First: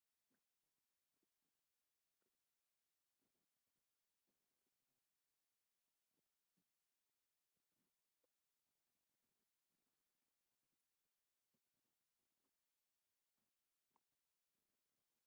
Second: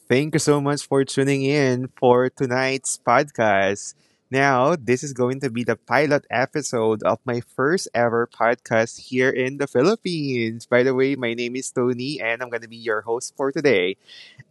Thank you so much for tuning in for tonight's podcast. Now, this is going to be the pilot episode of my first ever podcast here in the Philippines. By the way, my name is Tony, and I'm going to be your host for today.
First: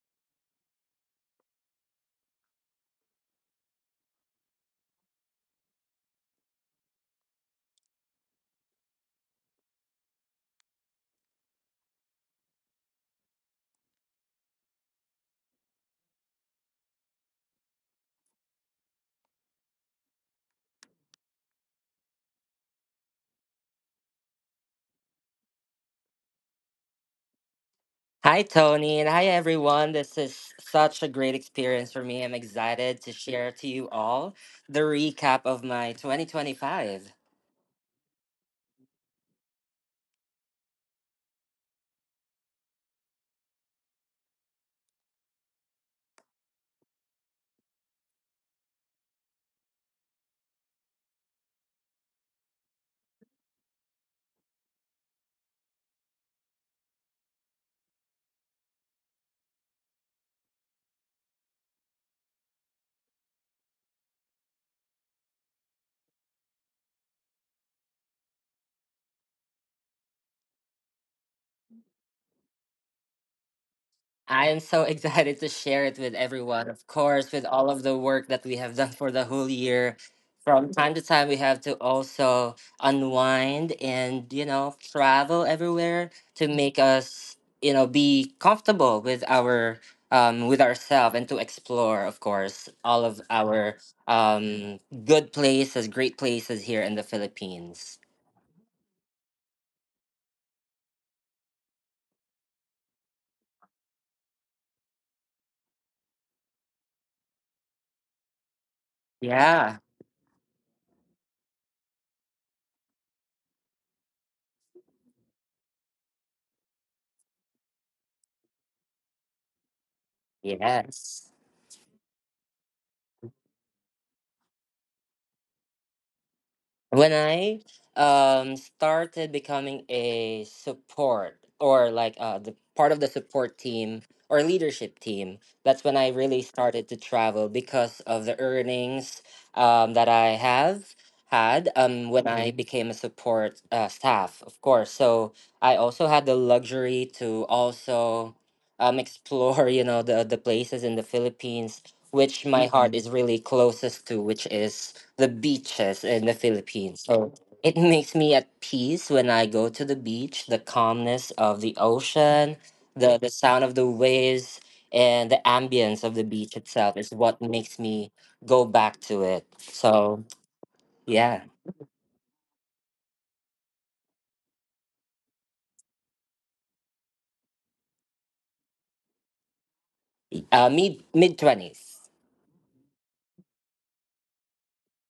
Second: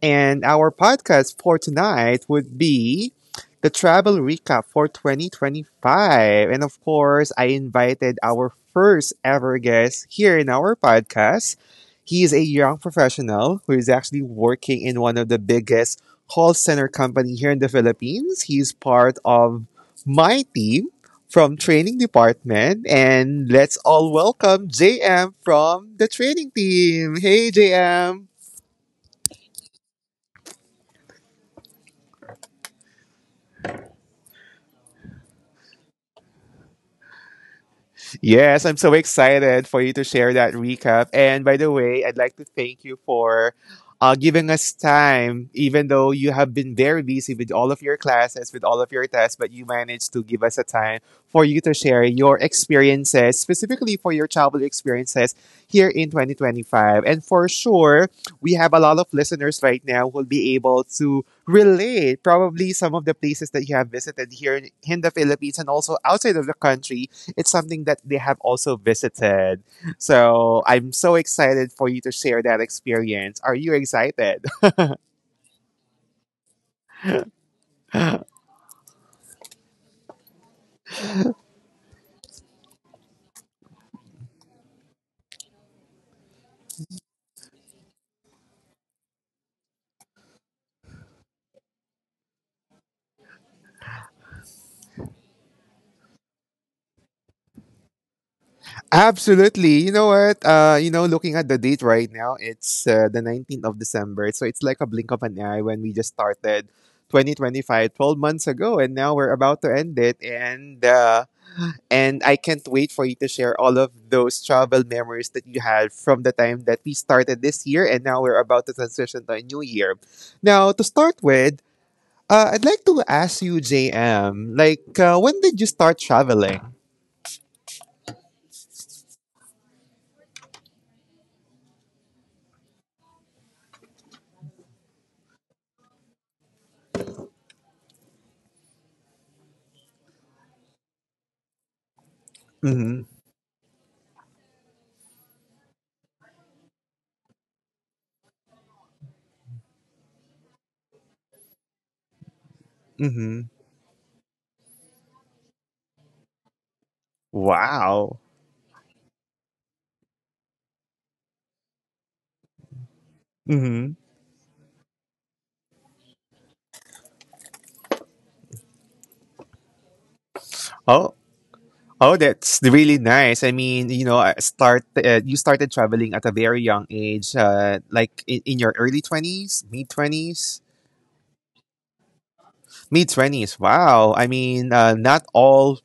And our podcast for tonight would be the travel recap for 2025. And of course, I invited our first ever guest here in our podcast. He is a young professional who is actually working in one of the biggest call center company here in the Philippines. He's part of my team from training department, and let's all welcome JM from the training team. Hey, JM. Hi, Tony, and hi, everyone. This is such a great experience for me. I'm excited to share to you all the recap of my 2025. Yes, I'm so excited for you to share that recap. And by the way, I'd like to thank you for giving us time, even though you have been very busy with all of your classes, with all of your tests, but you managed to give us a time for you to share your experiences, specifically for your childhood experiences here in 2025. And for sure, we have a lot of listeners right now who'll be able to relate probably some of the places that you have visited here in the Philippines and also outside of the country. It's something that they have also visited. So I'm so excited for you to share that experience. Are you excited? I am so excited to share it with everyone, of course, with all of the work that we have done for the whole year. From time to time, we have to also unwind and, travel everywhere to make us be comfortable with our. With ourselves and to explore, of course, all of our um, good places, great places here in the Philippines. Absolutely. You know what? Looking at the date right now, it's the 19th of December. So it's like a blink of an eye when we just started 2025 12 months ago and now we're about to end it, Yeah. and I can't wait for you to share all of those travel memories that you had from the time that we started this year and now we're about to transition to a new year. Now, to start with, Yes. I'd like to ask you, JM, like, when did you start traveling? When I started becoming a support or like the part of the support team or leadership team, that's when I really started to travel because of the earnings that I have had Mm-hmm. when I Mhm. became a support staff, of course. So I also had the luxury to also explore, the places in the Philippines which my Mm-hmm. heart Mhm. is really closest to, which is the beaches in the Philippines. So Wow. it makes me at peace when I go to the beach, the calmness of the ocean, the, Mm-hmm. the sound of the waves, and the ambience of the beach itself is what makes me go back to it. So, Oh, oh, yeah, that's really nice. I mean, you started traveling at a very young age, like in your early 20s, mid twenties, me mid 20s. mid twenties. Wow. I mean, not all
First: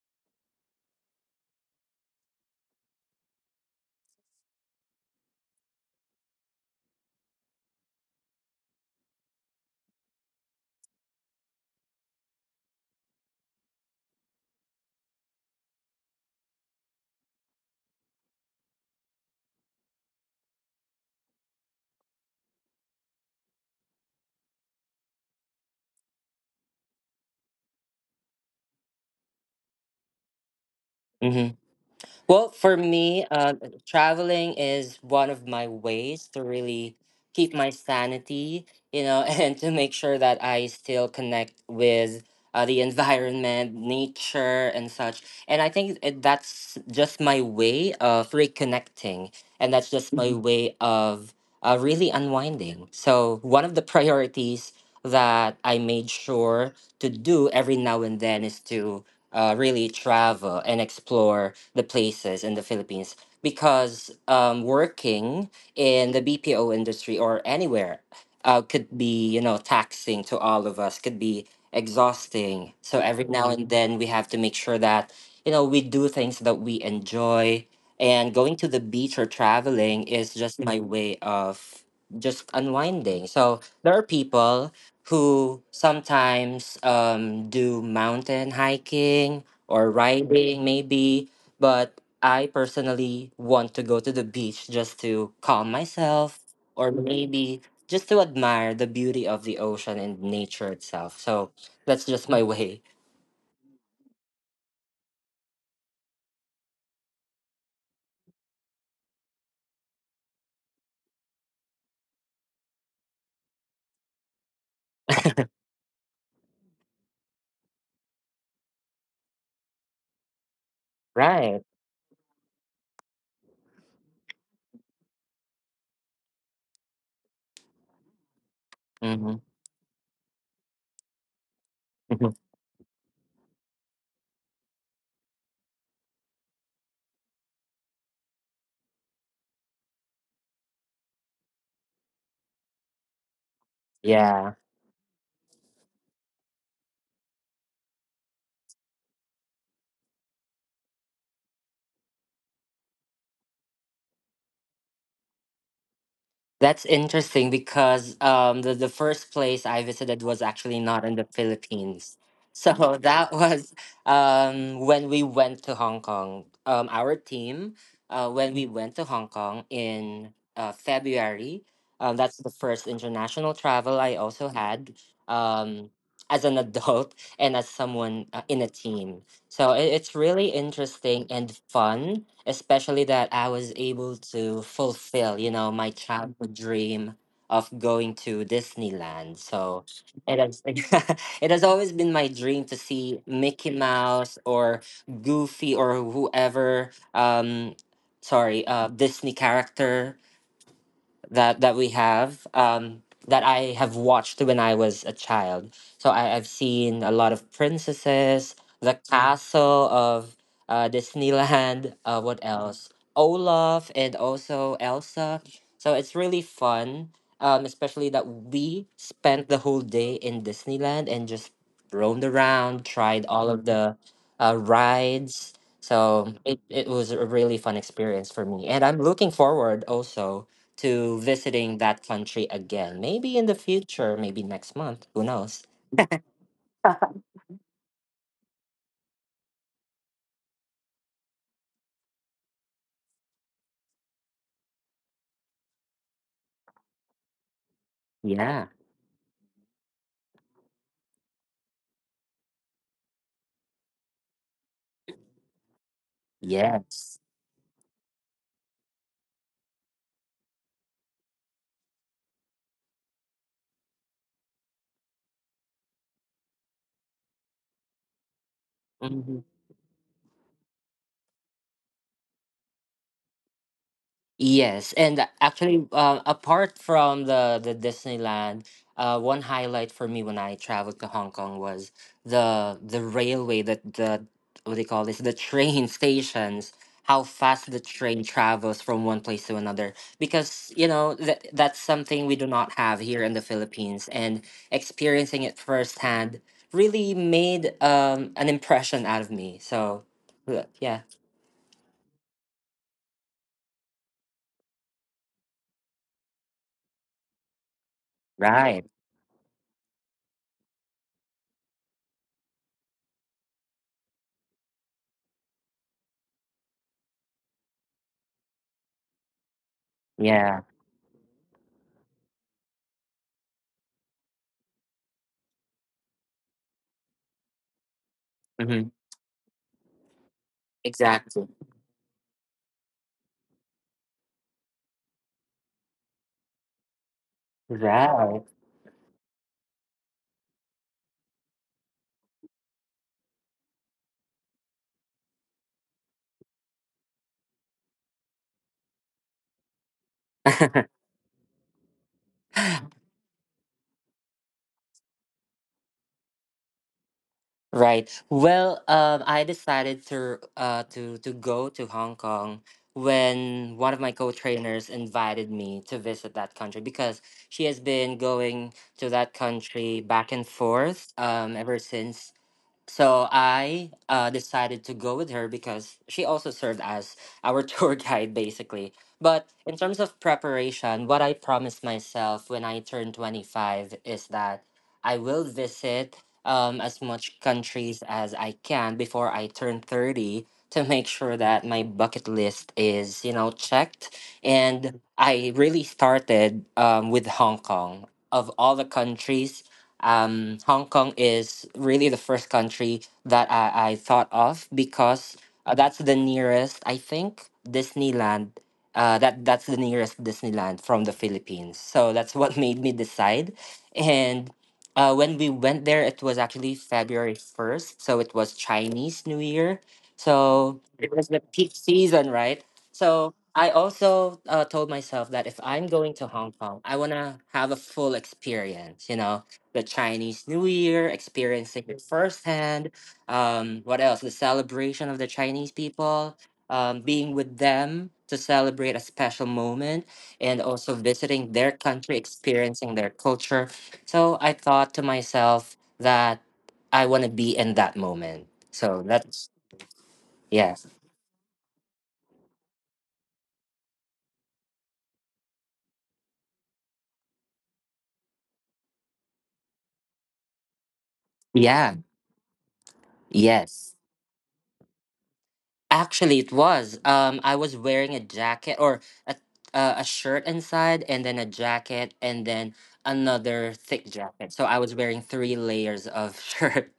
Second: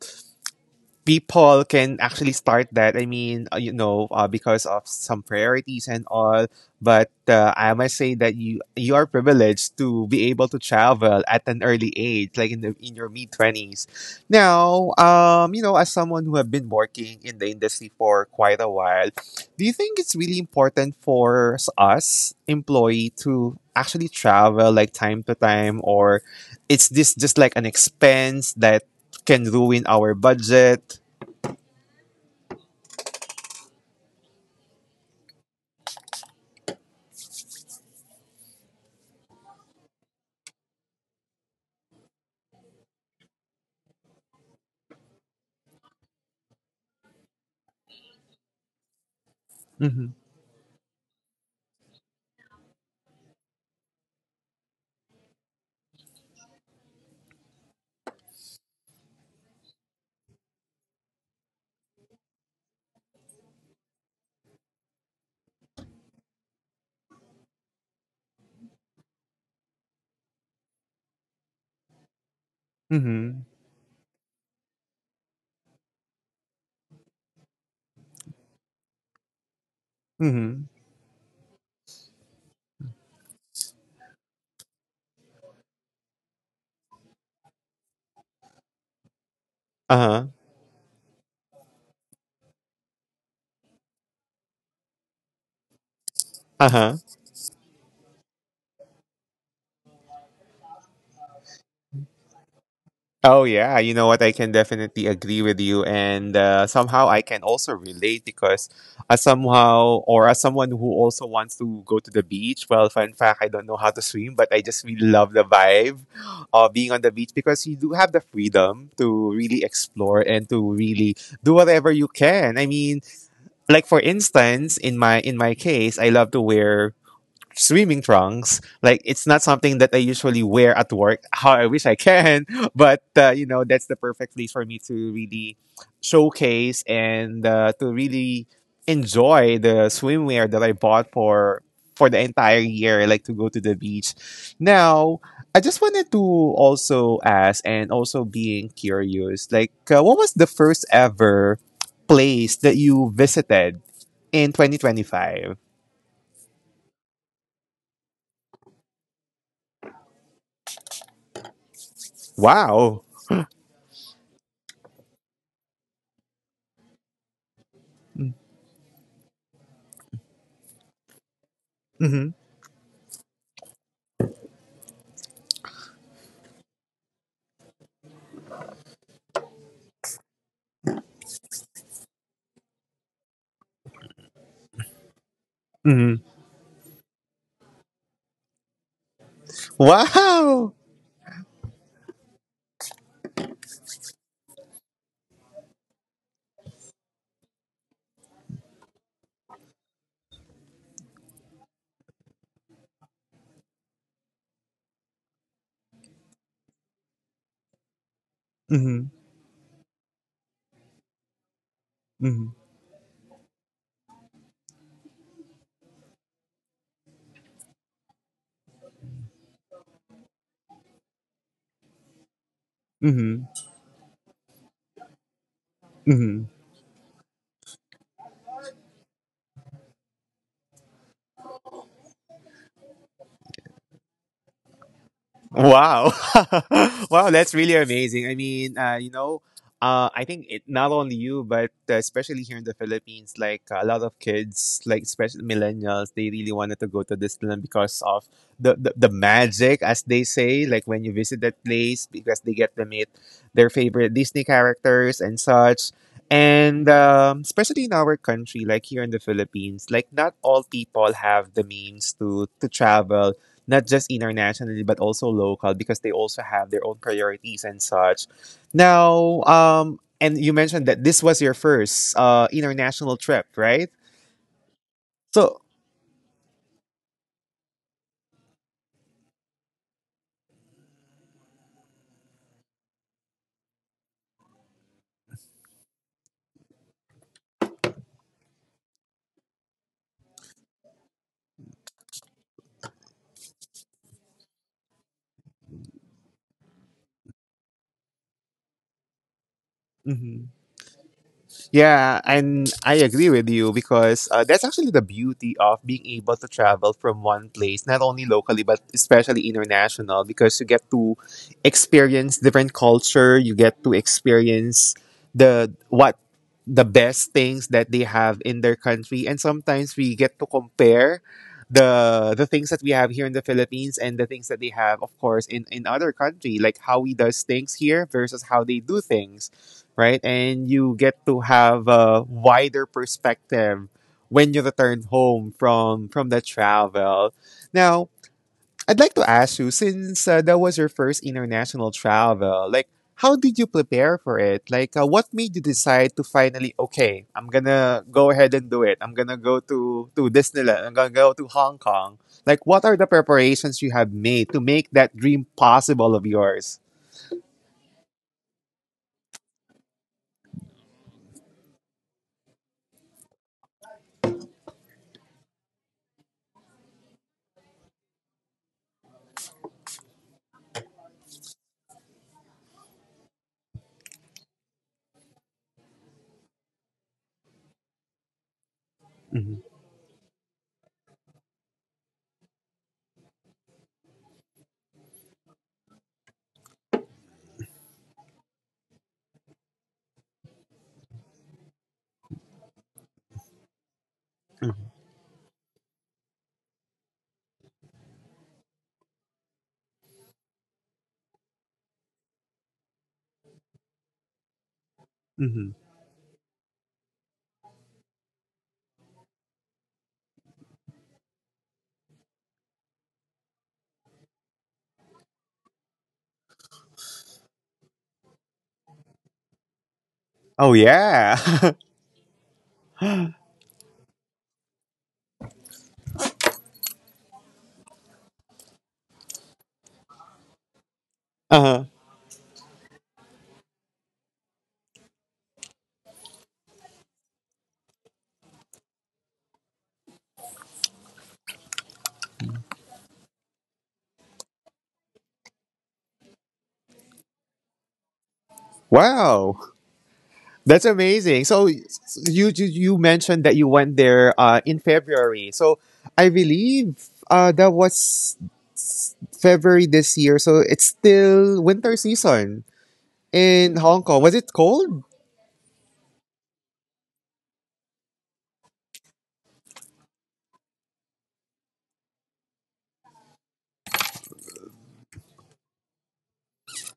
people can actually start that. I mean, because of some priorities and all. But I must say that you are privileged to be able to travel at an early age, like in your mid twenties. Now, as someone who have been working in the industry for quite a while, do you think it's really important for us employee to actually travel like time to time, or it's this just like an expense that can ruin our budget? Well, for me, traveling is one of my ways to really keep my sanity, and to make sure that I still connect with the environment, nature, and such. And I think that's just my way of reconnecting. And that's Mhm. just my Mhm. way of really unwinding. So, one of the priorities that I made sure to do every now and then is to really travel and explore the places in the Philippines because working in the BPO industry or anywhere could be taxing to all of us, could be exhausting. So every Mhm. now and then we have to make sure that we do things that we enjoy. And going to the beach or traveling is just Mhm. my way of just unwinding. So there are people who sometimes do mountain hiking or Uh-huh. riding, maybe. But I personally want to go to the beach just to calm myself, or Uh-huh. maybe just to admire the beauty of the ocean and nature itself. So that's just my way. Oh yeah, you know what? I can definitely agree with you, and somehow I can also relate because, as somehow or as someone who also wants to go to the beach. Well, fun fact, I don't know how to swim, but I just really love the vibe of being on the beach because you do have the freedom to really explore and to really do Right. whatever you can. I mean, like for instance, in my case, I love to wear swimming trunks. Like it's Mm-hmm. not something that I usually wear at work. How I wish I can, but that's the perfect place for me to really showcase and to really enjoy the swimwear that I bought for the entire year. Like to go to the beach. Yeah. Now, I just wanted to also ask and also being curious. Like what was the first ever place that you visited in 2025? That's interesting because the first place I visited was actually not in the Philippines. So Wow. that was when we went to Hong Kong. When we went to Hong Kong in February, Mhm. that's the first international travel I also had um, as an adult and as someone in a team. So it's really interesting and fun especially that I was able to fulfill, my Mm-hmm. childhood dream of going to Disneyland. So it has Wow. it has always been my dream to see Mickey Mouse or Goofy or Disney character that we have that I have watched when I was a child. So I've seen a lot of princesses, the Mm-hmm. castle of Disneyland. What Mm-hmm. else? Olaf and also Elsa. So it's really fun, especially that we spent the whole day in Disneyland and just roamed around, tried Mm-hmm. all of the rides. So Mm-hmm. it was a really fun experience for me. And I'm looking forward also to visiting that country again. Maybe in the future, maybe next month. Who knows? Wow. Wow, that's really amazing. I mean, I think it, not only you, but especially here in the Philippines, like a lot of kids, like especially millennials, they really wanted to go to Disneyland because of Yeah. the magic, as they say, like when you visit that place, because they get to meet their favorite Disney characters and such. And Yes. Especially in our country, like here in the Philippines, like not all people have the means to travel not just internationally but also local because they also have their own priorities and such. Mm-hmm. Now, and you mentioned that this was your first international trip, right? Yes, and So. actually, apart from the Disneyland, one highlight for me when I traveled to Hong Kong was the railway. That the what do you call this? The train stations. How fast the train travels from one place to another, because you know that that's something we do not have here in the Philippines, and experiencing it firsthand really made an impression out of me. So, Mm-hmm. Yeah, Yeah, and I agree with you because that's actually the beauty of being able to travel from one place, not only locally but right, especially international, because you get to experience different culture. You get to experience the what the best things that they have in their country, and sometimes we get to yeah, compare the things that we have here in the Philippines and the things that they have, of course, in other country, like how we does things here versus how they hmm, do things, right? And you get to exactly. have a wider perspective when you return home from the travel. Now, Right. I'd like to ask you, since that was your first international travel, like how did you prepare for it? Like, what made you decide to finally, okay, I'm gonna go ahead and do it. I'm gonna go to Disneyland. I'm gonna go to Hong Kong. Like, what are the preparations you have made to make that dream possible of yours? Right. Well, I decided to go to Hong Kong when one of my co-trainers invited me to visit that country because she has been going to that country back and forth ever since. So I decided to go with her because she also served as our tour guide, basically. But Hmm. in terms of preparation, what I promised myself when I turned 25 is that I will visit as much countries as I can before I turn 30 to make sure that my bucket list is checked. And I really started with Hong Kong. Of all the countries, Hong Kong is really the first country that I thought of because Hmm. that's the nearest, I think, Disneyland. That's the nearest Disneyland from the Philippines, so that's what made me decide. And when we went there, it was actually February 1st, so it was Chinese New Year, Oh so it was yeah. the peak season, right? So I also told myself that if I'm going to Hong Kong, I wanna have a full experience, the Chinese New Year, experiencing Uh-huh. it firsthand. What else? The celebration of the Chinese people, being with them to celebrate a special moment, and also visiting their country, experiencing their culture. So I thought to myself that I want to be in that moment. So that's, Wow, yeah. that's amazing. So you mentioned that you went there in February. So I believe that was February this year. So it's still Yeah. winter season in Yes. Hong Kong. Was it cold? Actually, it was. I was wearing a jacket or a a shirt inside, and then a jacket, and then another thick jacket. So I was wearing three layers of shirt.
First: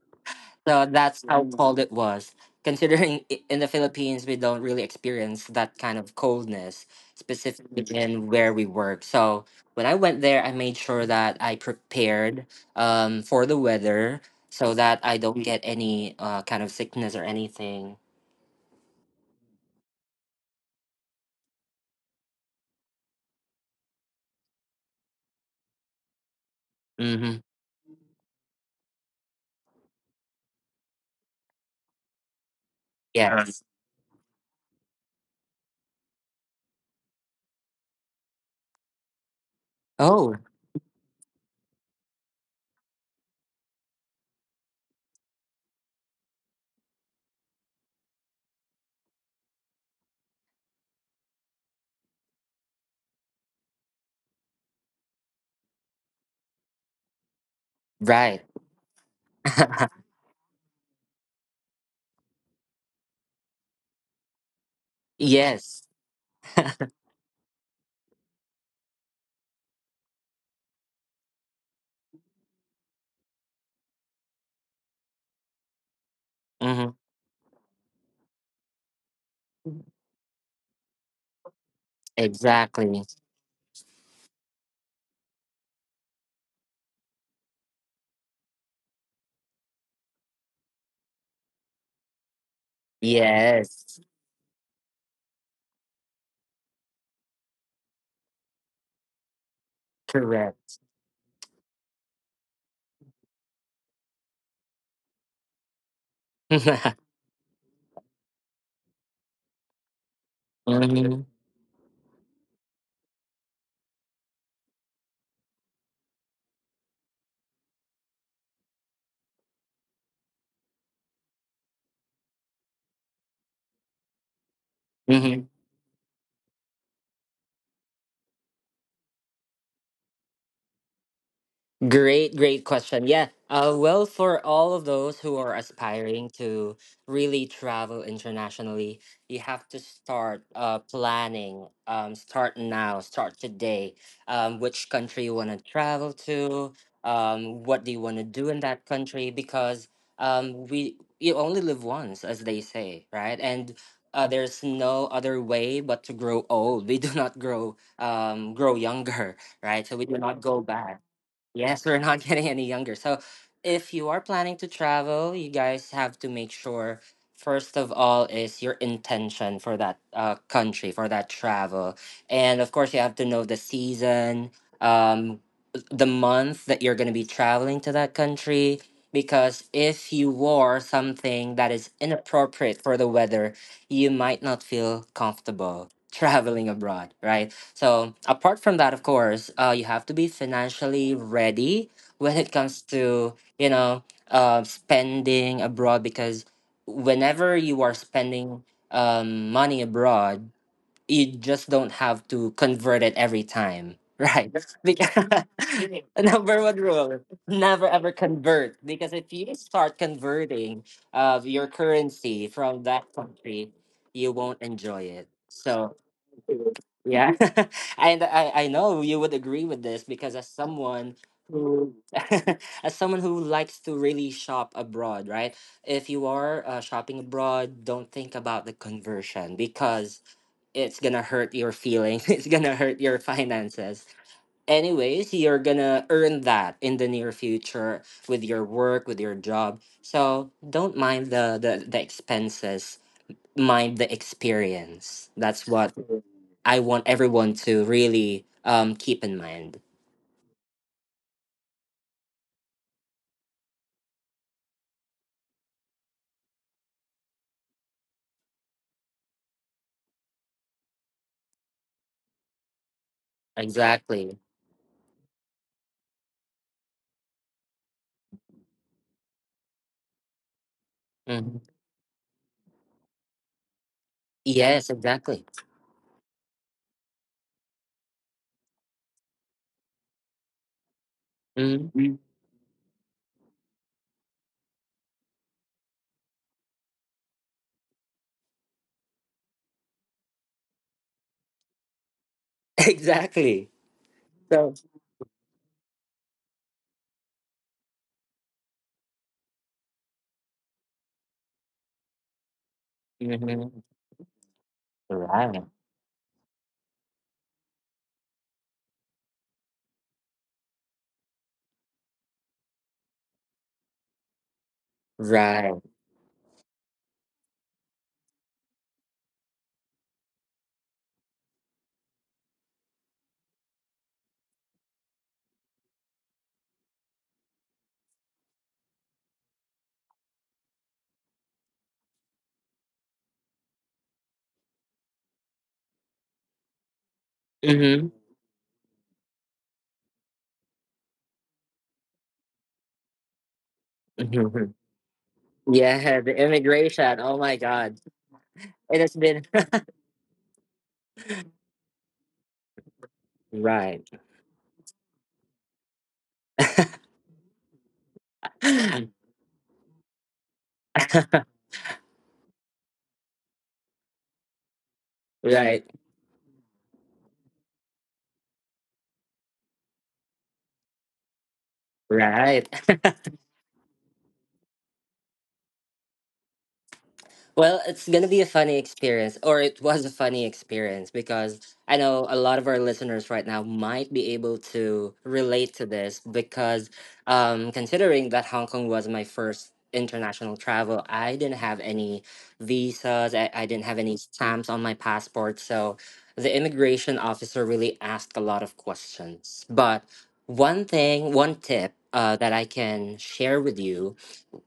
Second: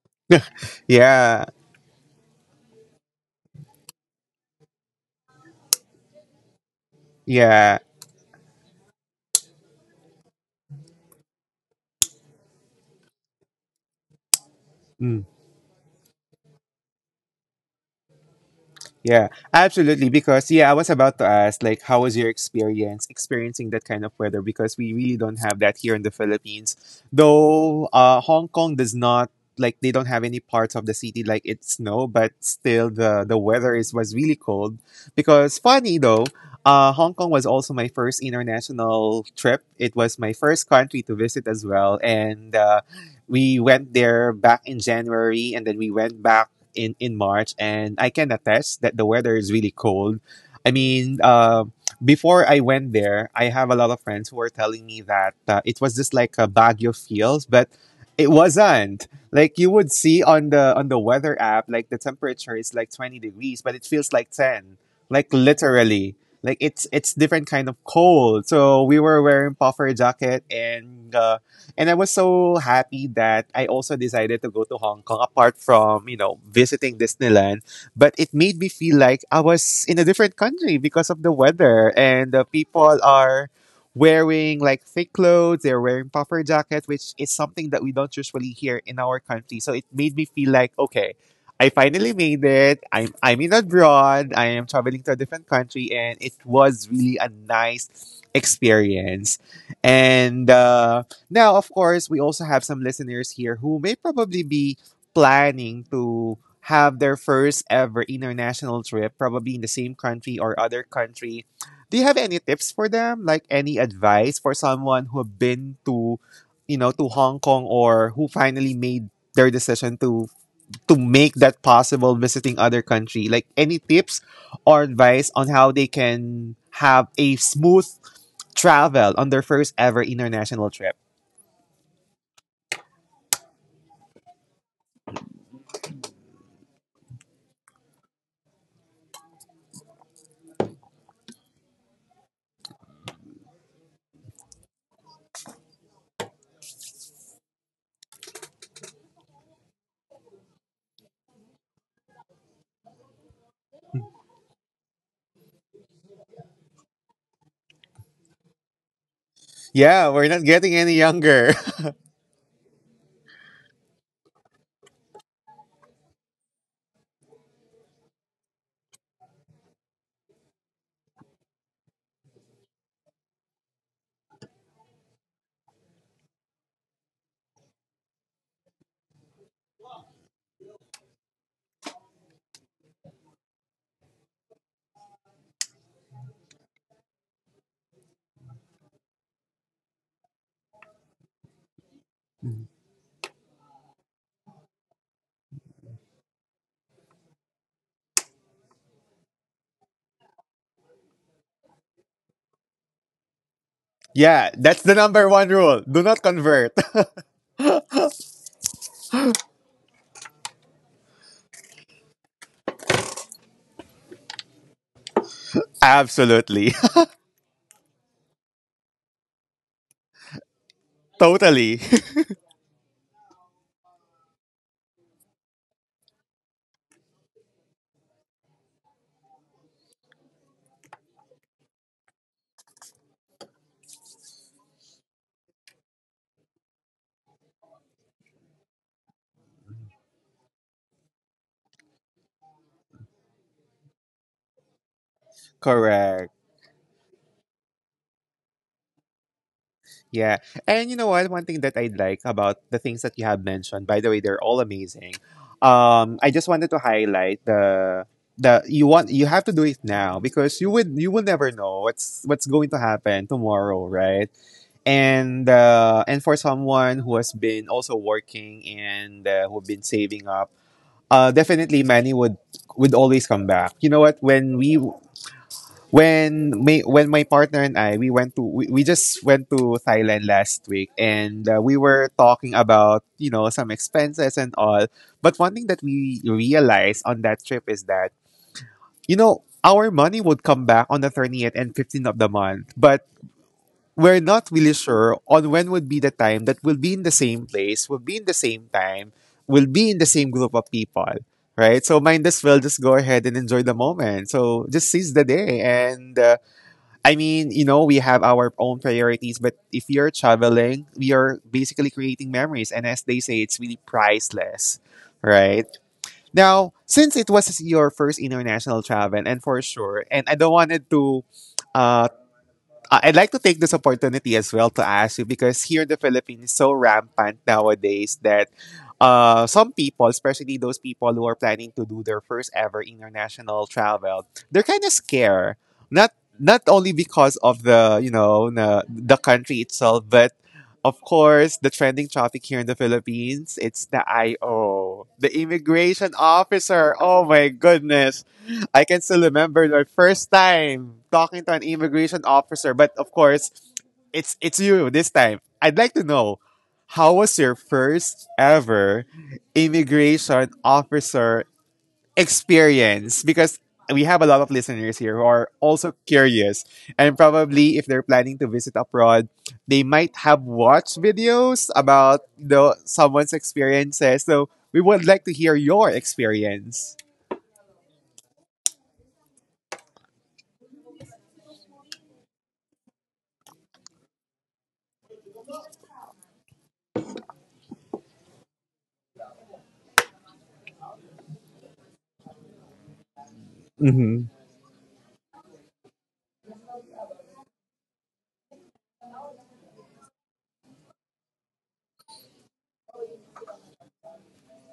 So that's how Yeah, cold it was. Considering in the Philippines, we don't really experience that kind of coldness, yeah. specifically Mhm. in where we work. So when I went there, I made sure that I prepared for the weather so that I Mm. don't get any kind of sickness or anything. Yeah, absolutely. Because yeah, I was about to ask, like, how was your experience experiencing that kind of weather? Because we really don't have that here in the Philippines. Hmm. Though Hong Kong does not, like, they don't have any parts of the city like it snow, but still the Yeah. weather is was really cold. Because funny though, Hong Kong was also my first international trip. It was my Oh, first country to visit as well, and we went there back in January, and then we went back in March, and I can attest that the weather is really cold. I mean, before I went there, I have a lot of friends who were telling me that it was just like a Baguio feels, but it right. wasn't. Like you would see on the weather app, like the temperature is like 20 degrees, but it feels like ten. Like Yes. literally, like it's different kind of cold. So we were wearing puffer jacket, and I was so happy that I also decided to go to Hong Kong apart from, Hmm. visiting Disneyland. But it made me feel like I was in a different country because of the weather. And the people Exactly. are wearing like thick clothes, they're wearing puffer jackets, which is something that we don't usually hear in our country. So it made me feel like, okay, I finally made it. I'm in Yes. abroad. I am traveling to a different country, and it was really a nice experience. And Correct. Now, of course, we also have some listeners here who may probably be planning to have their first ever international trip, probably in the same country or other Hmm. country. Do you have any tips for them? Like any advice for someone who have been to, to Hong Kong or who finally made their decision to make that possible visiting other country? Like any tips or advice on Hmm. how they can have a smooth travel on their first ever international trip? Great, great question. Yeah. Well, for all of those who are aspiring to really travel internationally, you have to start planning. Start now, start today. Which country you want to travel to? What do you want to do in that country? Because we you only live once, as they say, right? And there's no other way but to grow old. We do not grow younger, right? So we Yeah, do we're not not go getting any back. younger. Yes, we're not getting any younger. So, if you are planning to travel, you guys have to make sure first of all is your intention for that country for that travel, and of course you have to know the season, um, the month that you're going to be traveling to that country. Because if you wore something that is inappropriate for the weather, you might not feel comfortable traveling abroad, right? So, apart from that, of course, you have to be financially ready when it comes to spending abroad because whenever you are spending money abroad, you just don't have to convert it every time, Yeah, right? that's the Because number one rule. Do not number convert. one rule, never ever convert because if you start converting your currency from that country, you won't enjoy it. So. Absolutely. Yeah, and I know you would agree with this because as someone, Totally. as someone who likes to really shop abroad, right? If you are shopping abroad, don't think about the conversion because it's gonna hurt your feelings. It's gonna hurt your finances. Anyways, you're gonna earn that in the near future with your work, with your job. So don't mind the expenses, mind the experience. That's what Correct. I want everyone to really keep in mind. Yeah. And you know what? One thing that I'd like about the things that you have mentioned, by the way, they're all amazing. I just wanted to highlight the you have to do it now because you will never know what's going to happen tomorrow, right? Exactly. And for someone who has been also working and who've been saving up. Uh, Mhm. definitely, Manny would always come back. You know what? When we Yes, exactly. When my partner and I we just went to Thailand last week, and we were Mhm. talking about some expenses and all. But one thing that we realized on that trip is that our money would come back on the 30th and 15th of the month, but Exactly. we're not really So, sure on when would be the time that we'll be in the same place, we'll be in the same time, we'll be in the same group of people, right? So might as well just go ahead and enjoy the Mhm. moment. So just seize the day. Right. And I mean, we have our own priorities, but if you're traveling, we are basically creating memories. And as they say, it's really priceless, right? Right. Now, since it was your first international travel, and for sure, and I don't wanted to uh, I'd like to take this opportunity as well to ask you because here in the Philippines is so rampant nowadays that some people, especially those people who are planning to do their first ever international travel, they're kind of scared. Not not only because of the Hmm. you know na, the country itself, but of course the trending topic here in the Philippines. It's the Hmm. IO, the immigration Yeah, the officer. immigration. Oh Oh my my God. goodness! I can It has still been. remember my first time talking to an immigration officer, but of course, Right. it's you this time. I'd like to know how was your first ever immigration officer experience? Because we have a lot of listeners here who are Right. also curious, and probably if they're planning to visit abroad, they might have watched videos about Right. the someone's experiences. So we would like to hear your experience. Well, it's gonna be a funny experience, or it was a funny experience because I know a lot of our listeners right now might be able to relate to this because, considering that Hong Kong was my first international travel, I didn't have any visas, I didn't have any Mm-hmm. stamps on my passport, so the immigration officer really asked a lot of questions. But one thing, one tip that I can share with you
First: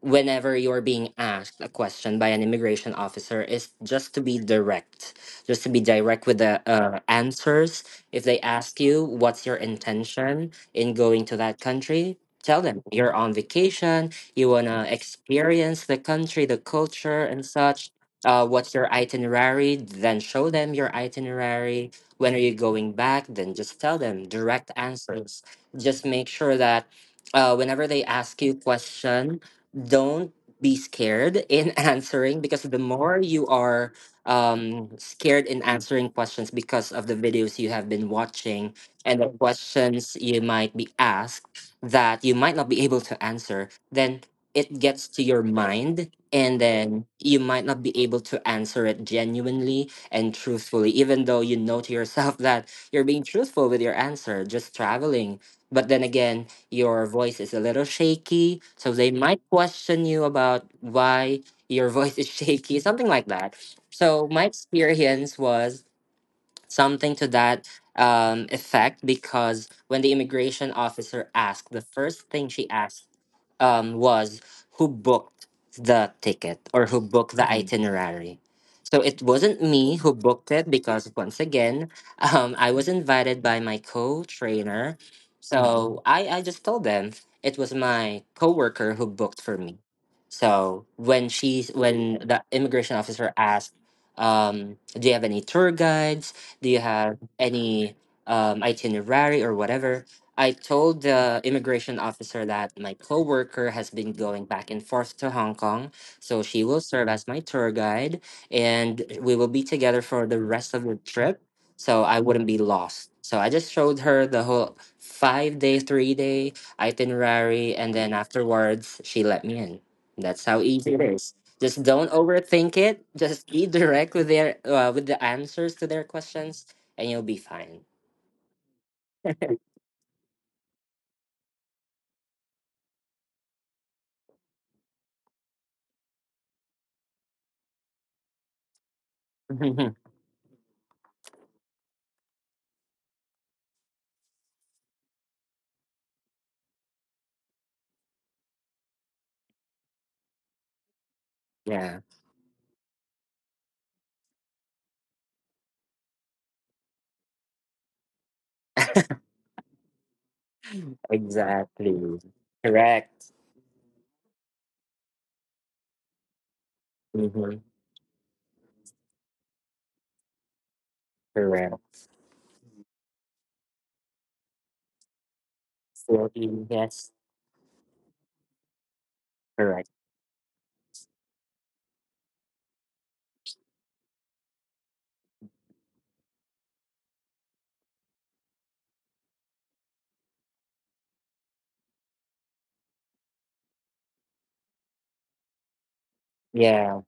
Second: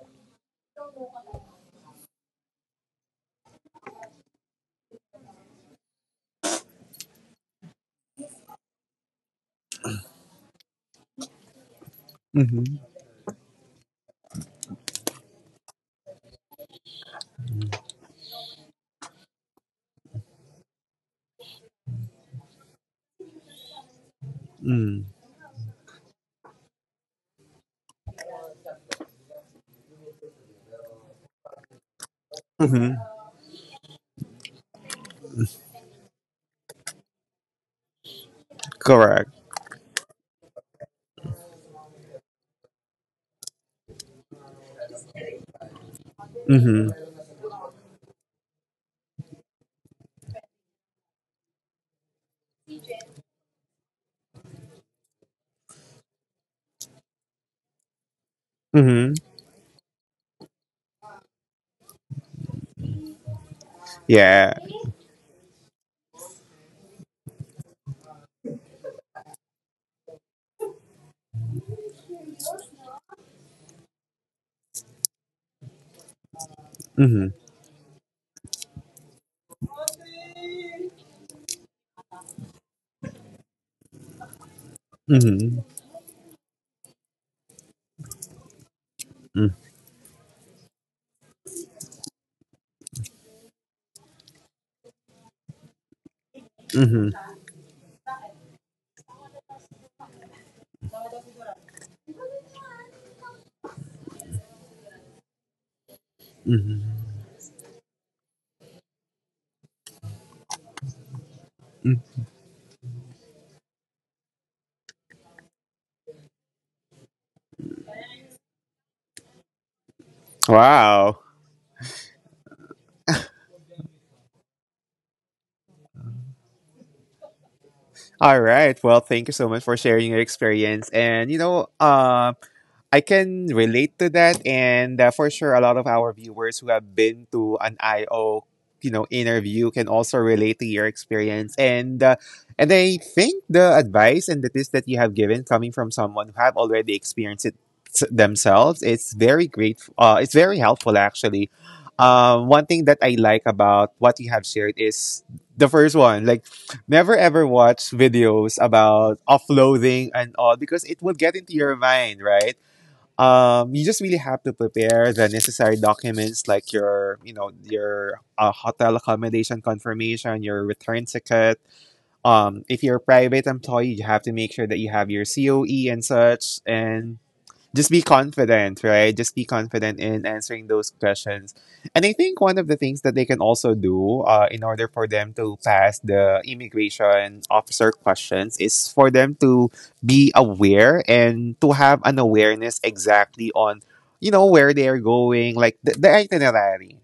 whenever you're being asked a question by an immigration officer is just to be direct, with the answers. If they ask you what's your intention in going to that country, tell Mm-hmm. them you're on vacation. You want to experience the country, the culture, and such. What's your itinerary? Then show them your itinerary. When are you going back? Then just tell them direct answers. Just make sure that whenever they ask you question, don't be scared in answering, because the Hmm. more you are scared in answering questions because of the videos you have been watching and the Correct. questions you might be asked that you might not be able to answer, then it gets to your mind, and Hmm. then you might not be able to answer it genuinely and truthfully, even though you know to yourself that you're being truthful with your answer, just traveling. But then again, your voice is a little shaky. So they Hmm. might question you about why your voice is shaky, something like that. So my Yeah. experience was something to that effect, because when the immigration officer asked, the first thing she asked was who booked the ticket, or who Hmm. booked the, mhm, itinerary. So it wasn't me who booked it because, once again, I was invited by my co-trainer. Mhm. Hmm. So I just told them it was my coworker who booked Hmm. for me. So when the immigration officer asked, do you have any tour guides? Do you have any itinerary or whatever? I told the immigration officer that my coworker has been going back and forth to Hong Kong, so she will serve Hmm. as my tour guide, and we will be together for the rest of the trip, so I wouldn't be lost. So I just showed her the whole 5-day, 3-day itinerary, and then afterwards she let me in. That's how easy it Wow. is. Just don't overthink it. Just be direct with their with the answers to their questions, and you'll be fine. All right. Well, thank you so much for sharing your experience. And I can relate to that, and for sure, a lot of our viewers who have been to an IO, interview can also relate to your experience. And and I think the advice and the tips that you have given, coming from someone who have already experienced it themselves, it's very great. It's very helpful, actually. Yeah, One thing that I like about what you have shared is the first one, like never ever watch videos about offloading and all because it will get into your exactly. mind, right? Correct. You just really have to prepare the necessary documents like your, you know, Mm-hmm. your uh, hotel accommodation confirmation, your return ticket. Correct. If you're a private employee, you have to make sure that you have your COE and So, such. yes. And just be confident, right? Just be Correct. confident in answering those questions. And I think one of the things that they can also do in order for them to pass the immigration officer questions is for them to be aware and to have an awareness exactly on, where they are going, like the Yeah. itinerary,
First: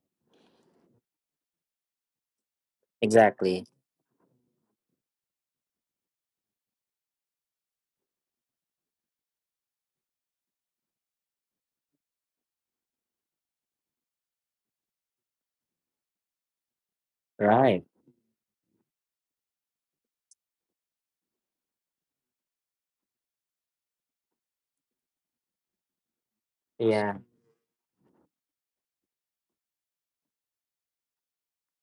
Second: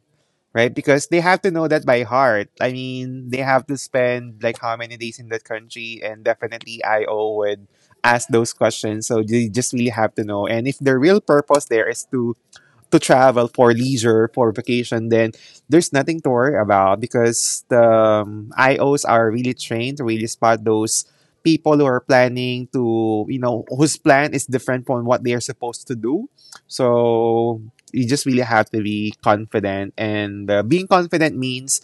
right? Because they have to know that by heart. I mean, they Exactly. have to spend like how many days in that country, and definitely IO would ask those questions. So they just really have to know. And if the real purpose there is to travel for leisure for vacation, then there's nothing to worry about because the Right. Ios are really trained to really spot those people who are planning to whose plan is different from what they are supposed to do. Yeah. So you just really have to be confident, and being confident means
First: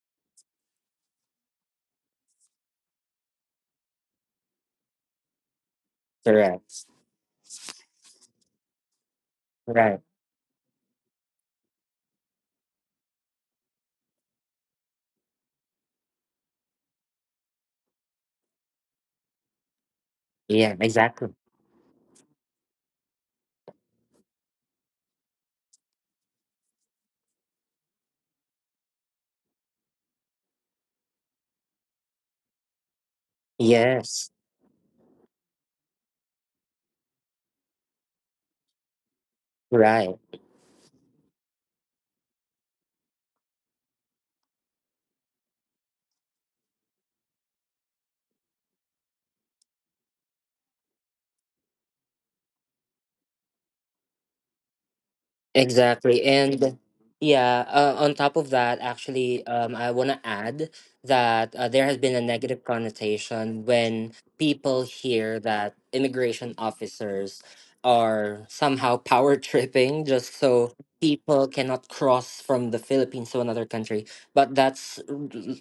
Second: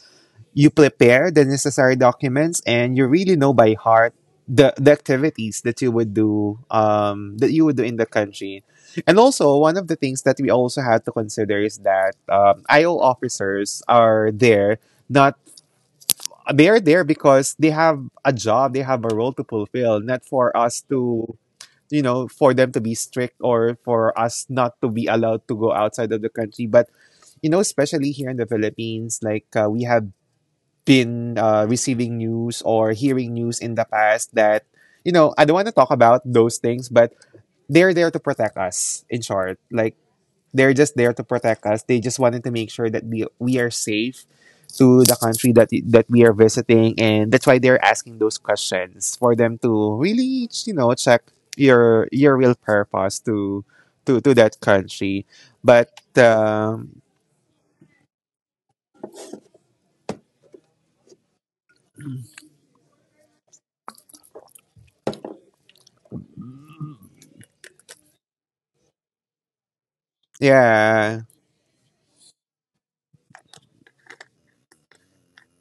you prepare the necessary documents and you really know by heart the activities that you would do Correct. In the country. And also one of the Right. things that we also had to consider is that io officers are there. Not, they are there because they have a job, they have a role to fulfill, not for Yeah. us to Exactly. For them to be strict or for us not to be allowed to go outside of the country. But especially here in the Philippines, like we have been receiving news or hearing news in the Yes. past that I don't want to talk about those things, but they're there to protect us in short. Like, Right. they're just there to protect us, they just wanted to make sure that we are safe to the country that we are visiting. And that's why they're asking those questions, for them to really check your real purpose to that country. But Exactly. And yeah, on top of that, actually, I want to add that there has been a negative connotation when people hear that immigration officers are somehow power tripping just so yeah. people cannot cross from the Philippines to another country. But that's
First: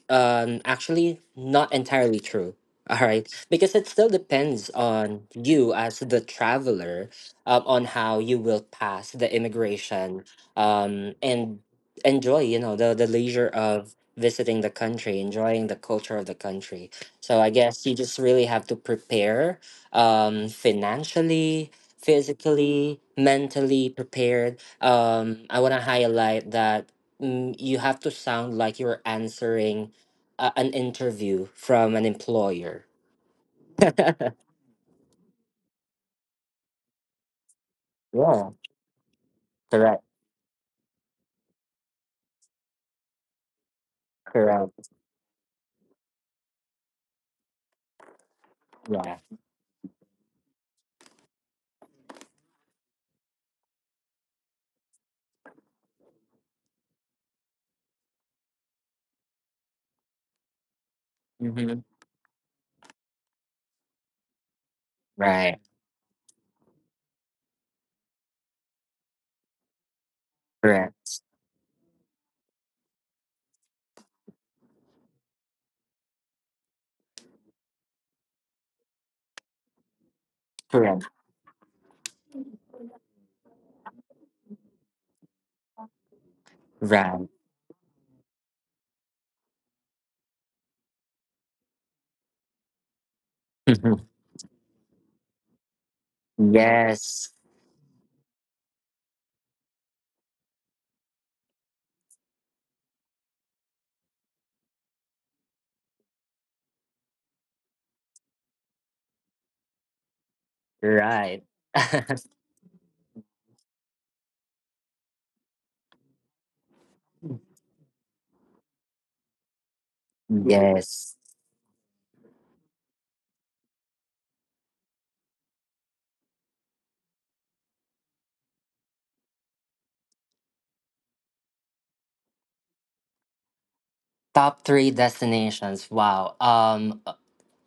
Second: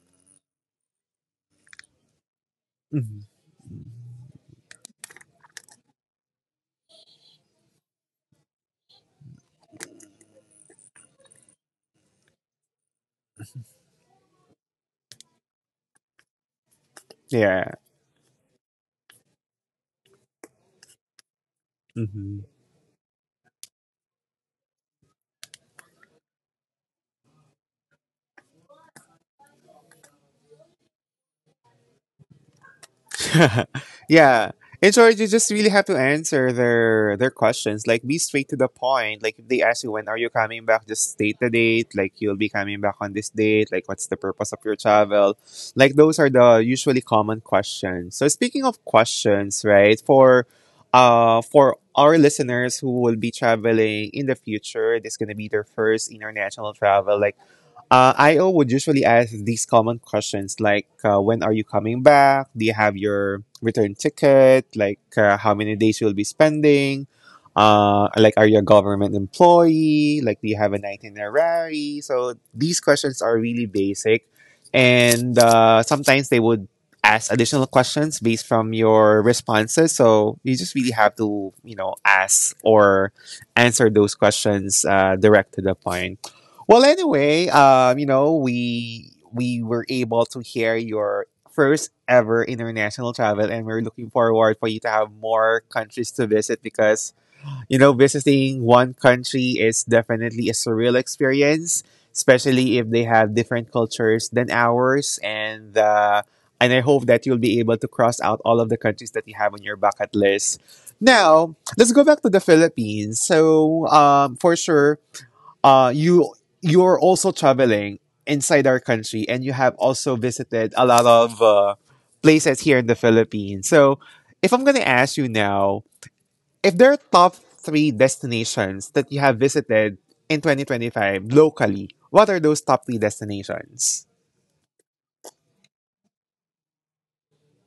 actually not entirely true. All right. Mhm. Because it still depends on you as the traveler, on how you will pass the immigration, and enjoy the, leisure of visiting the country, enjoying the culture of the country. So I Yeah. guess you just really have to prepare financially, Mm-hmm. physically, mentally prepared. I want to highlight that you have to sound like you're answering an interview from an employer. Yeah. And so you just really have to answer their questions. Like, be straight Yeah. to the point. Like, if they ask you Correct. when are you coming back, just state the date. Like, you'll be coming back on this date. Like, what's the purpose of your Correct. travel? Like, those are the usually common questions. So, speaking of Yeah. questions, right? For our listeners who will be traveling in the future, this is gonna be their first international travel. Like, IO would usually ask these common questions like, when are you Hmm. coming back? Do you have your return ticket? Like, how Right. many days you'll be spending? Like, are you a government employee? Like, do you have an Correct. itinerary? So these questions are really basic. And sometimes they would ask additional questions based from your responses. So you just really Correct. have to, ask or answer those questions direct to the point. Well, Right. anyway, we were able to hear your first ever international travel, and we're looking forward for you to have more countries to visit because Yes. you know visiting one country is definitely a surreal experience, especially if they have different cultures than ours, and and I hope that you'll be able to cross out all of the countries that you have on your bucket list. Right. Now, let's go back to the Philippines. So, for sure uh you you're also traveling inside our country, and you have also visited a lot Yes. of places here in the Philippines. So, if I'm going to ask you now, if there are top three destinations that you have visited in 2025 locally, what are those top three destinations? Top three destinations. Wow.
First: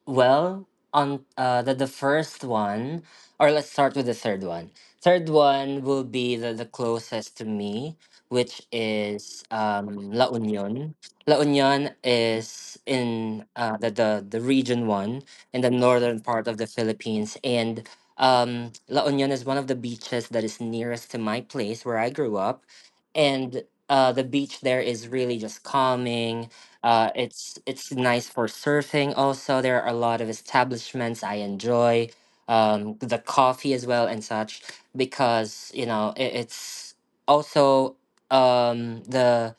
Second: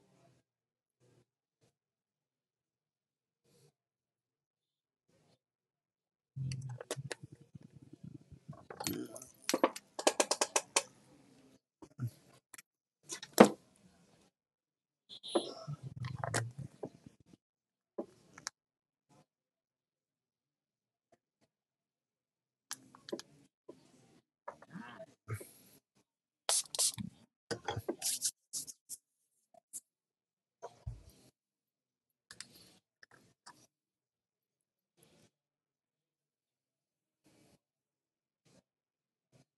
Well, on the, first one, or let's start with the third one. Third one will be the closest to me, which is La Union. La Union is in the region one in the northern part of the Philippines. And La Union is one of the beaches that is nearest to my place where I grew up. And the beach there is really just calming. It's nice for surfing. Also, there are a lot of establishments I enjoy, the coffee as well and such, because you know it's also the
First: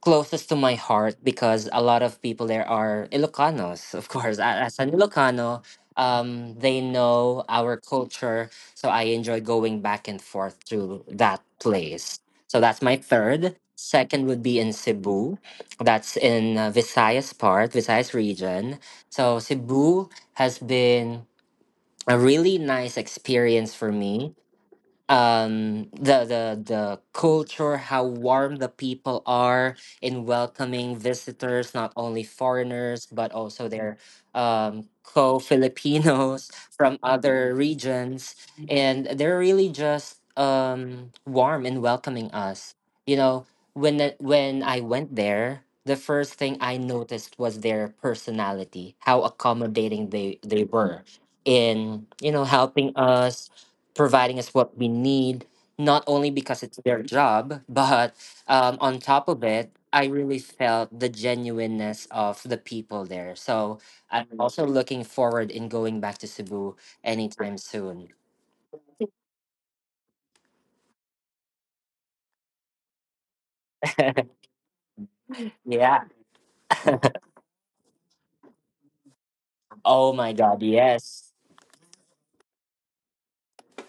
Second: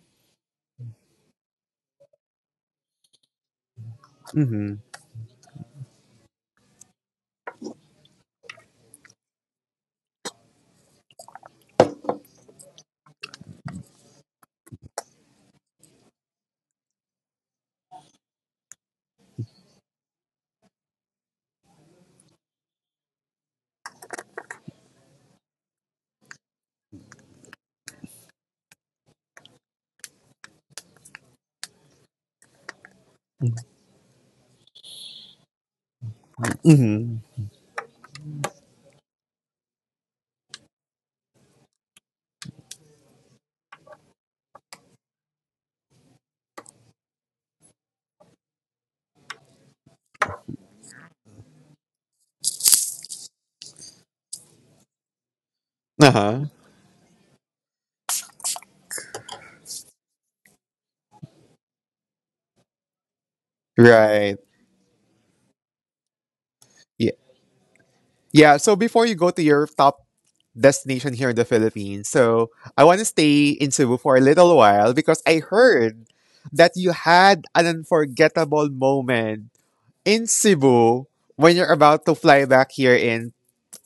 closest to my heart because a lot of people there are Ilocanos, of course. As Mhm. an Ilocano, they know our culture, so I enjoy going back and forth to that place. So that's my third. Second would be in Cebu. That's in Visayas part, Visayas region. So Cebu has been a really nice experience for me. The culture, how warm the people are in welcoming visitors, not only foreigners, but also their co-filipinos, from Mhm. other regions, and they're really just warm in welcoming us you know when I went there, the first thing I noticed was their personality, how accommodating they were in, helping us, providing us what we need, not only Uh-huh. because it's their job, but on top of it, I really felt the genuineness of the people there. So I'm Right. also looking forward in going back to Cebu Yeah. anytime soon. Yeah, so before you go to your top destination here in the Philippines, so I want to stay in Cebu for a little while because I Yeah. heard that you had an unforgettable moment Oh in my God. Cebu Yes. when you're about to fly back here in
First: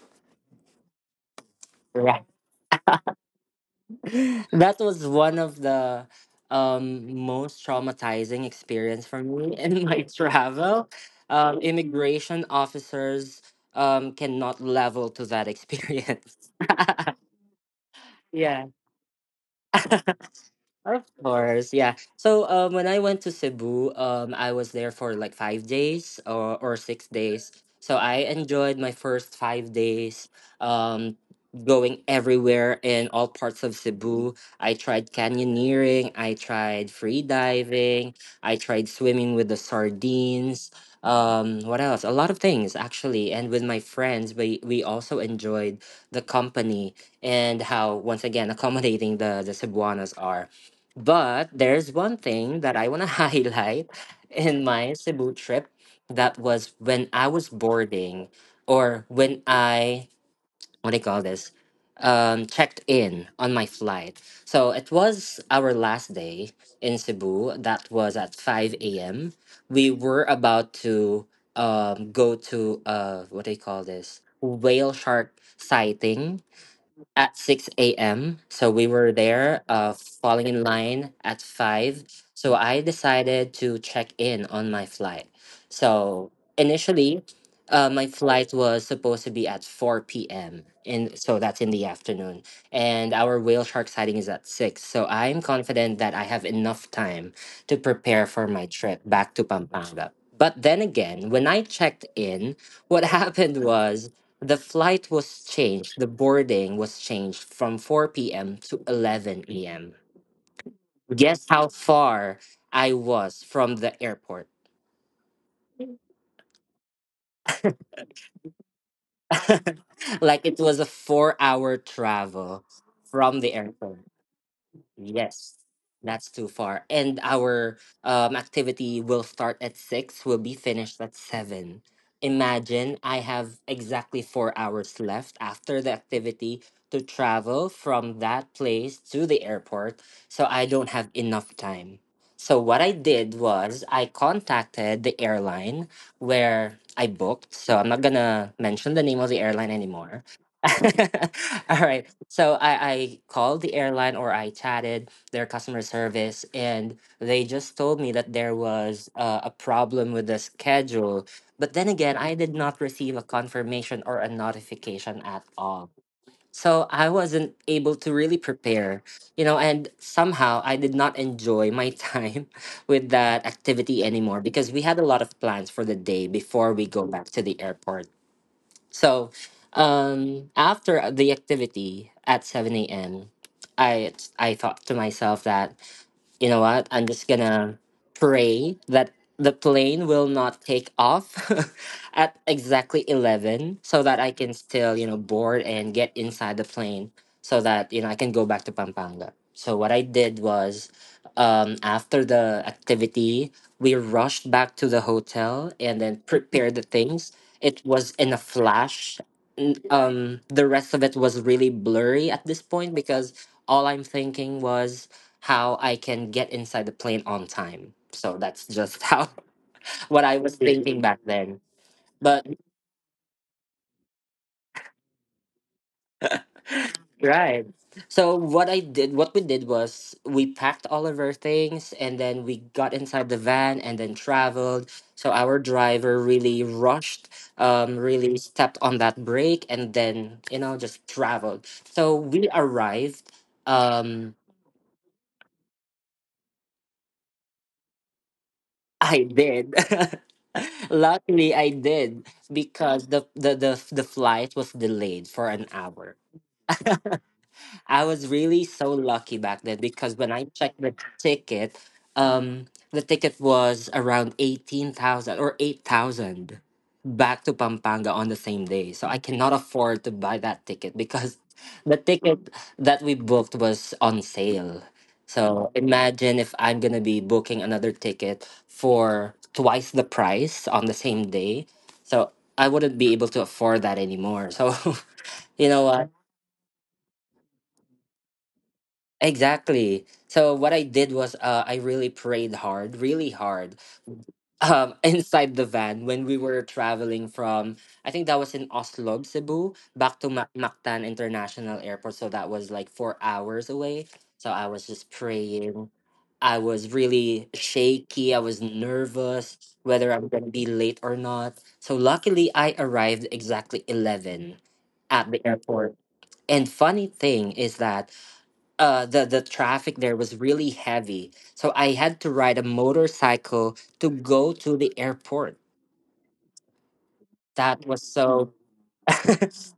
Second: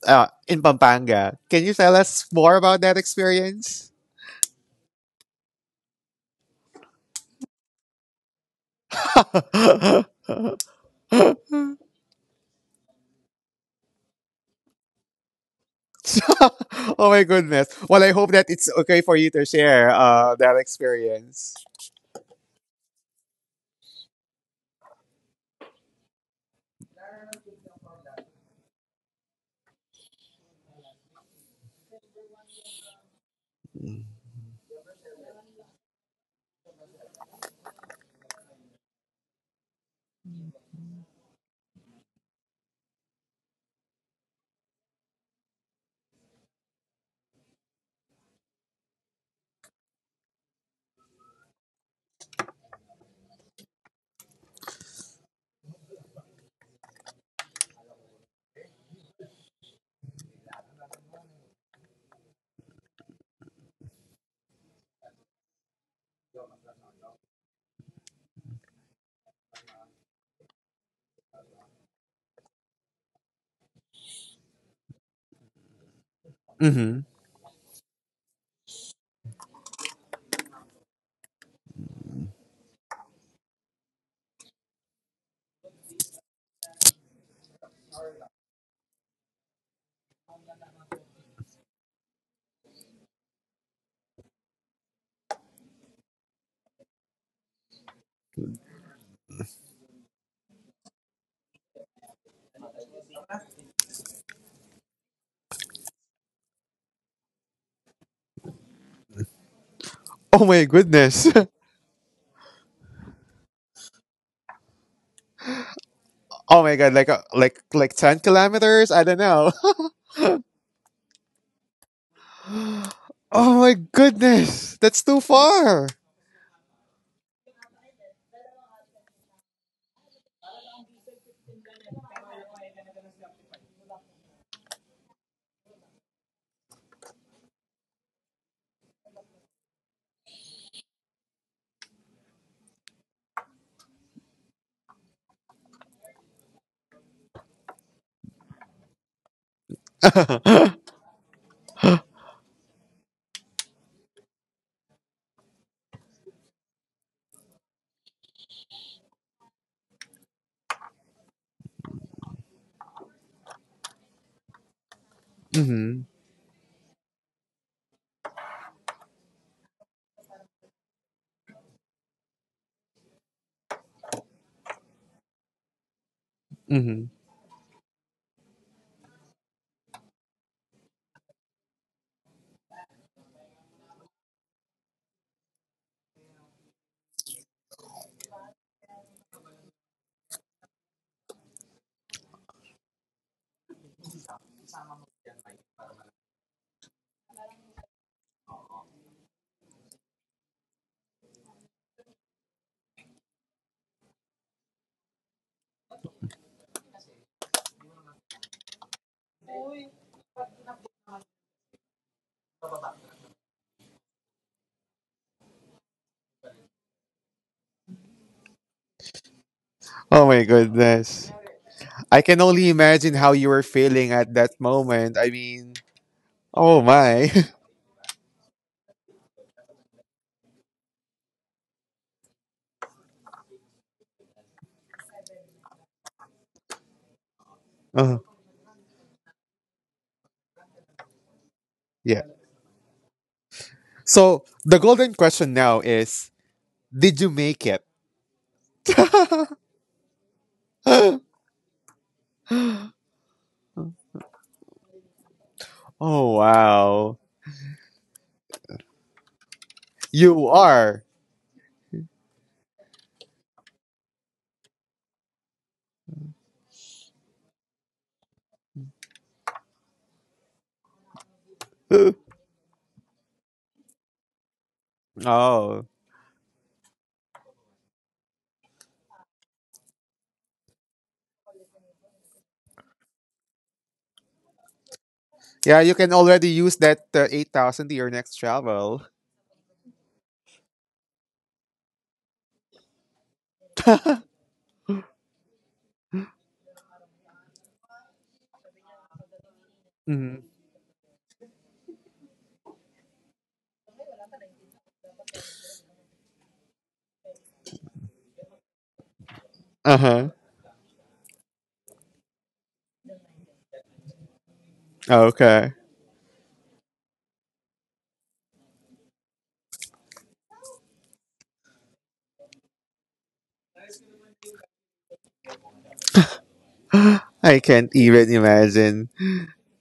uh, in Pampanga. Can you tell Yeah. us more about that experience? That was one of the most traumatizing experience for me in my Oh travel. Immigration officers cannot level to that experience. my goodness. Well, I hope that Yeah. it's okay for you to share that Of experience. course, yeah. So when I went to Cebu, I was there for like 5 days or 6 days. So I enjoyed my first 5 days. Um, going everywhere in all parts of Cebu. I tried canyoneering. I tried free diving. I tried swimming with the sardines. What else? A lot of things actually. And with my friends, we also enjoyed the company, and how once again accommodating the Cebuanos are. But there's one thing that I want to highlight in my Cebu trip. That was when I was boarding, or when I, what do you call this, checked in on my flight. So it was our last day in Cebu. That was at 5 a.m. We were about to go to, what do you call this, whale shark sighting Hmm. at 6 a.m. So we were there, falling in line at 5. So I decided to check in on my flight. So initially, my flight was supposed to be at 4 p.m. And so that's in the afternoon. And our whale shark sighting is at 6. So I'm confident that I have enough time to prepare for my trip back to Pampanga. But then again, when I checked in, what happened was the flight was changed, the boarding was changed from 4 p.m. to 11 a.m. Oh my goodness. Guess how far I was from the airport? Oh my god, like 10 kilometers? I don't know. Like it was a 4-hour travel from the Oh my airport. goodness, that's too Yes, far. that's too far. And our activity will start at six, will be finished at seven. Imagine I have exactly 4 hours left after the activity to travel from that place to the airport, so I don't have enough time. So what I did was I contacted the airline where I booked. So I'm not gonna mention the name of the airline anymore. Mm-hmm. All right. So I called the airline, or I chatted their customer service, and they just told me that there was a problem with the schedule. But then again, I did not receive a confirmation or a notification at all. So I wasn't able to really prepare, and somehow I did not enjoy my time with that activity anymore because we had a lot of plans for the day before we go Mm-hmm. back to the airport. So after the activity at 7 a.m., I I thought to myself that, you know what? I'm just gonna pray that the plane will not take off at exactly 11, so that I can still, board and get inside the plane, so that, I can go back to Pampanga. So what I did was, after the activity, we rushed back to the hotel and then prepared the things. It was in a flash. The rest of it was really blurry at this point because all I'm thinking was how I can get inside the plane on time. So that's just how what Oh I my was thinking back goodness, then. I can But only imagine how you were feeling at that moment. I mean, oh my. right. So what we did was we packed all of our things, and then we got inside the van and then traveled. So our driver really rushed, Uh, really stepped on that brake, and then, just traveled. So yeah. we arrived. Um So the golden question now is: Did you make it? I did. Oh Luckily, I did, because the flight was delayed for an hour. wow, I was really so lucky back then because when I you checked are. Um, the ticket was around 18,000 or 8,000 back to Pampanga on the same day. So I cannot afford to buy that ticket because the ticket that we booked was on sale. So Oh imagine if I'm gonna be booking another ticket for twice the price on the same day. So I wouldn't be able to afford that anymore. So you yeah, know you what? can already use that 8,000 to your next travel. Exactly. So what I did was, I really prayed hard, really hard, inside the van when we were traveling from, I think that was in Oslo, Cebu, back to Hmm. Mactan International Airport. So that was like 4 hours away. So I was just praying. I was really shaky. I was nervous Uh whether huh. I'm gonna be late or not. So luckily, I arrived exactly 11 Oh, at the okay. airport. And funny thing is that the traffic there was really heavy, so I had to ride a motorcycle to go to the airport. I That can't was even so imagine.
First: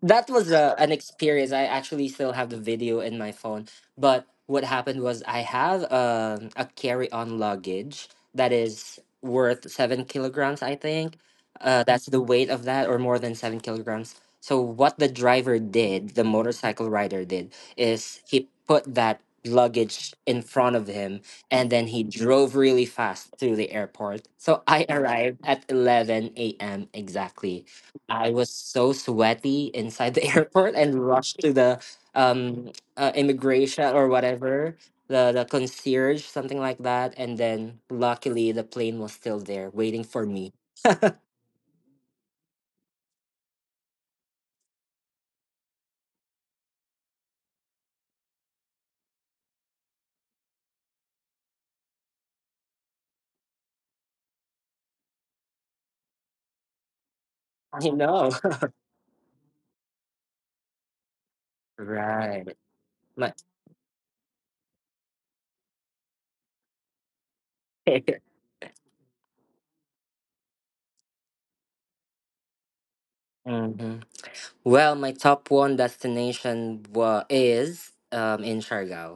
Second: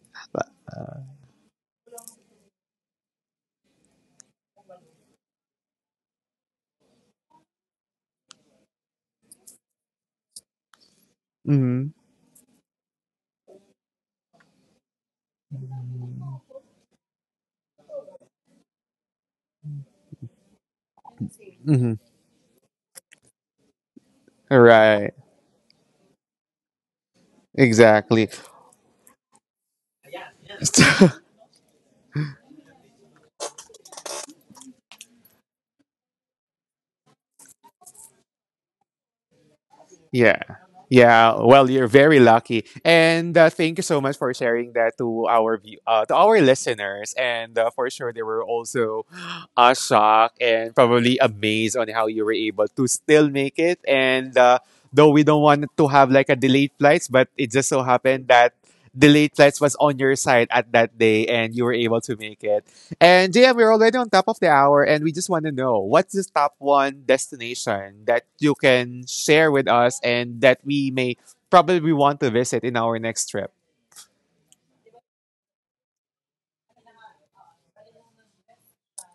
that was a an experience. I actually still have the video in my phone. But what happened was I have a carry-on luggage that is worth 7 kilograms, I think. Mm-hmm. That's the weight of that, or more than 7 kilograms. So what the driver did, the motorcycle rider did, is he put that luggage in front of him and then Mm-hmm. he drove really fast through the airport. So I Right. arrived at 11 a.m. exactly. I Exactly. was so sweaty inside the airport and So, rushed to the immigration or whatever, the concierge, something like that, and then luckily the plane was still there waiting for yeah. me. Yeah. Well, you're very lucky, and thank you so much for sharing that to our to our listeners, and for sure they were also shocked and probably amazed on how you were able to still make it. And though we don't want to have like a delayed flights, but it just so I happened know. that delayed flights was on your side at that day, and you were able to Right. make it. My, And JM, we're already on top of the hour, and we just want to know what's the top one destination that you can share with us, and that we may probably want to visit in our next trip? Mhm. Well, my top one destination is in Siargao.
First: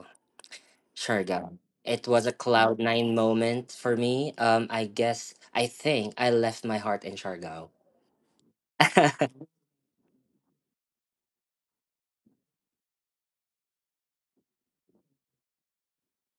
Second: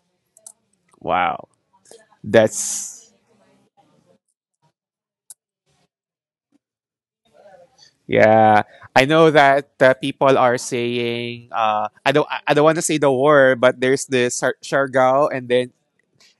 Wow. Siargao. It was a cloud That's, nine moment for me. I guess I think I left my heart in Siargao. yeah. I know that people are saying, I don't want to say the word, but there's the Siargao and then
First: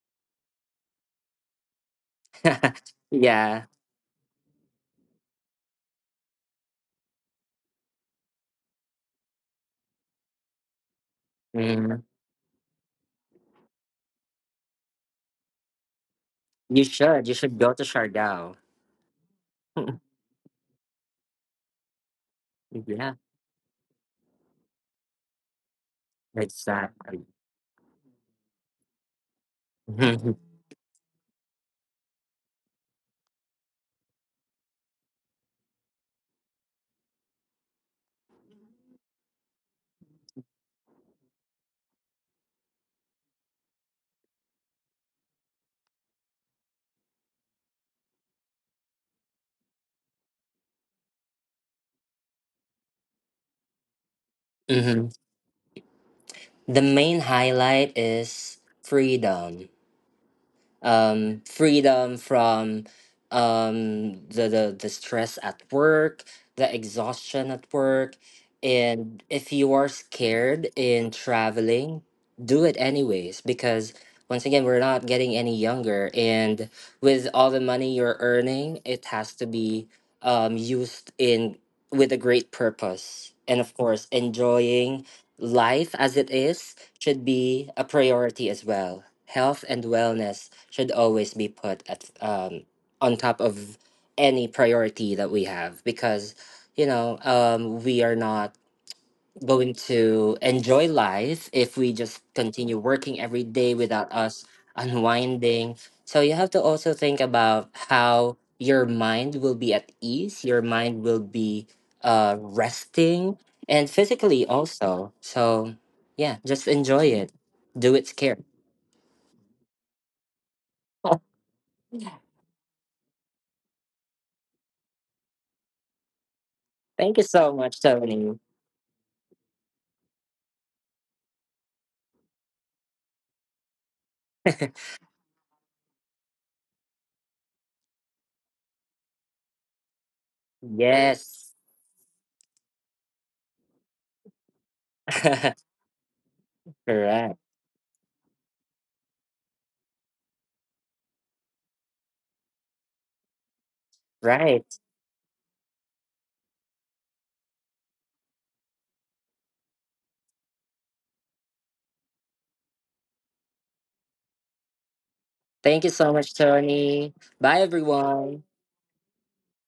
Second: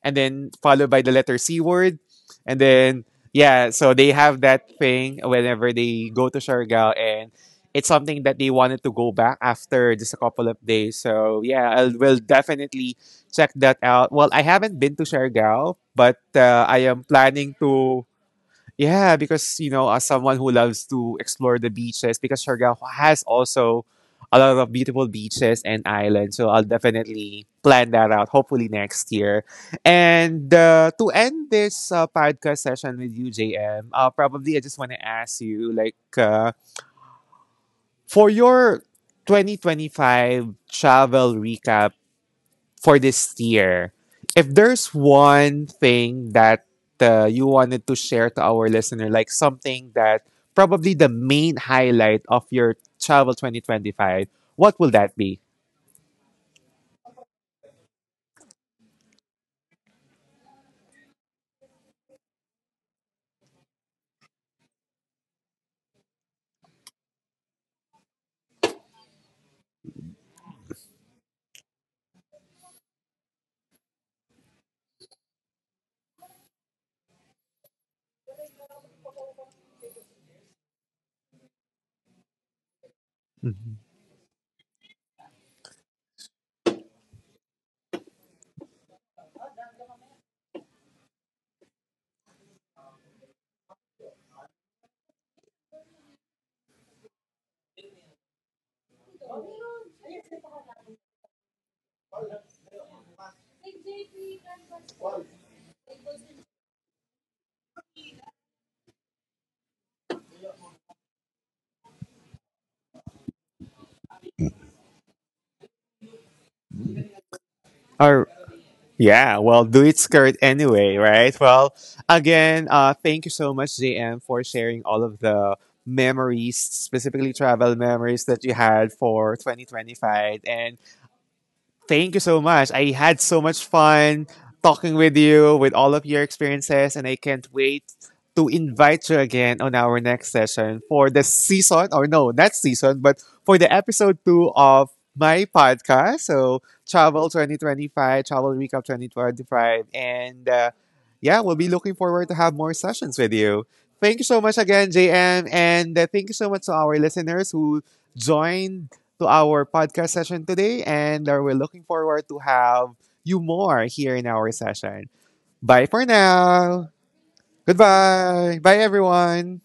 followed by the letter C word. And then, Yeah. yeah, so they have that thing whenever they go to Siargao, and it's something that they wanted to go back after just a couple of days. So, yeah, I Mm. will definitely check that out. Well, I haven't been to Siargao, but You I am should. You planning should go to to. Siargao. Yeah, because as someone who loves to explore the beaches, because Siargao Yeah, has also a lot of beautiful beaches and islands, so I'll exactly. definitely plan that out. Hopefully next year. And to end this podcast session with you, JM, probably I just want to ask you, like, for your 2025 travel recap for this year. If there's one thing that you wanted to share to our listener, like something that probably the main highlight of your travel 2025, what will Hmm. that be? The main highlight is freedom. Freedom from the stress at work, the exhaustion at work. And if you are scared in traveling, do it anyways, because once again we're not getting any younger, and with all the money you're earning, it has to be used in with a great purpose, and of Mhm. course enjoying life as it is should be a priority as well. Health and wellness should always be put at on top of any priority that we have, because we are not going to enjoy life if we just continue working every day without us unwinding. So you have to also think about how your mind will be at ease, your mind will be resting, and physically also. So yeah, just enjoy it. Do it Or scared. yeah, well, do it skirt anyway, right? Well, again, thank you so much, JM, for sharing all of the memories, Thank you specifically so travel much, memories Tony. that you had for 2025. And Thank you so much. I had so much fun talking with you with all of your experiences, and I can't wait to invite you again on our next session for the Yes. season, or no, not season, but for the episode two of my podcast. So, Travel Correct. 2025, Travel Recap 2025. And yeah, we'll be looking forward to have more sessions with you. Thank you so much Right. again, JM. And thank you so much to our listeners who joined to our podcast session today, and we're looking forward to have you more here in our session. Thank you Bye for so much, now. Tony. Bye everyone. Goodbye. Bye, everyone.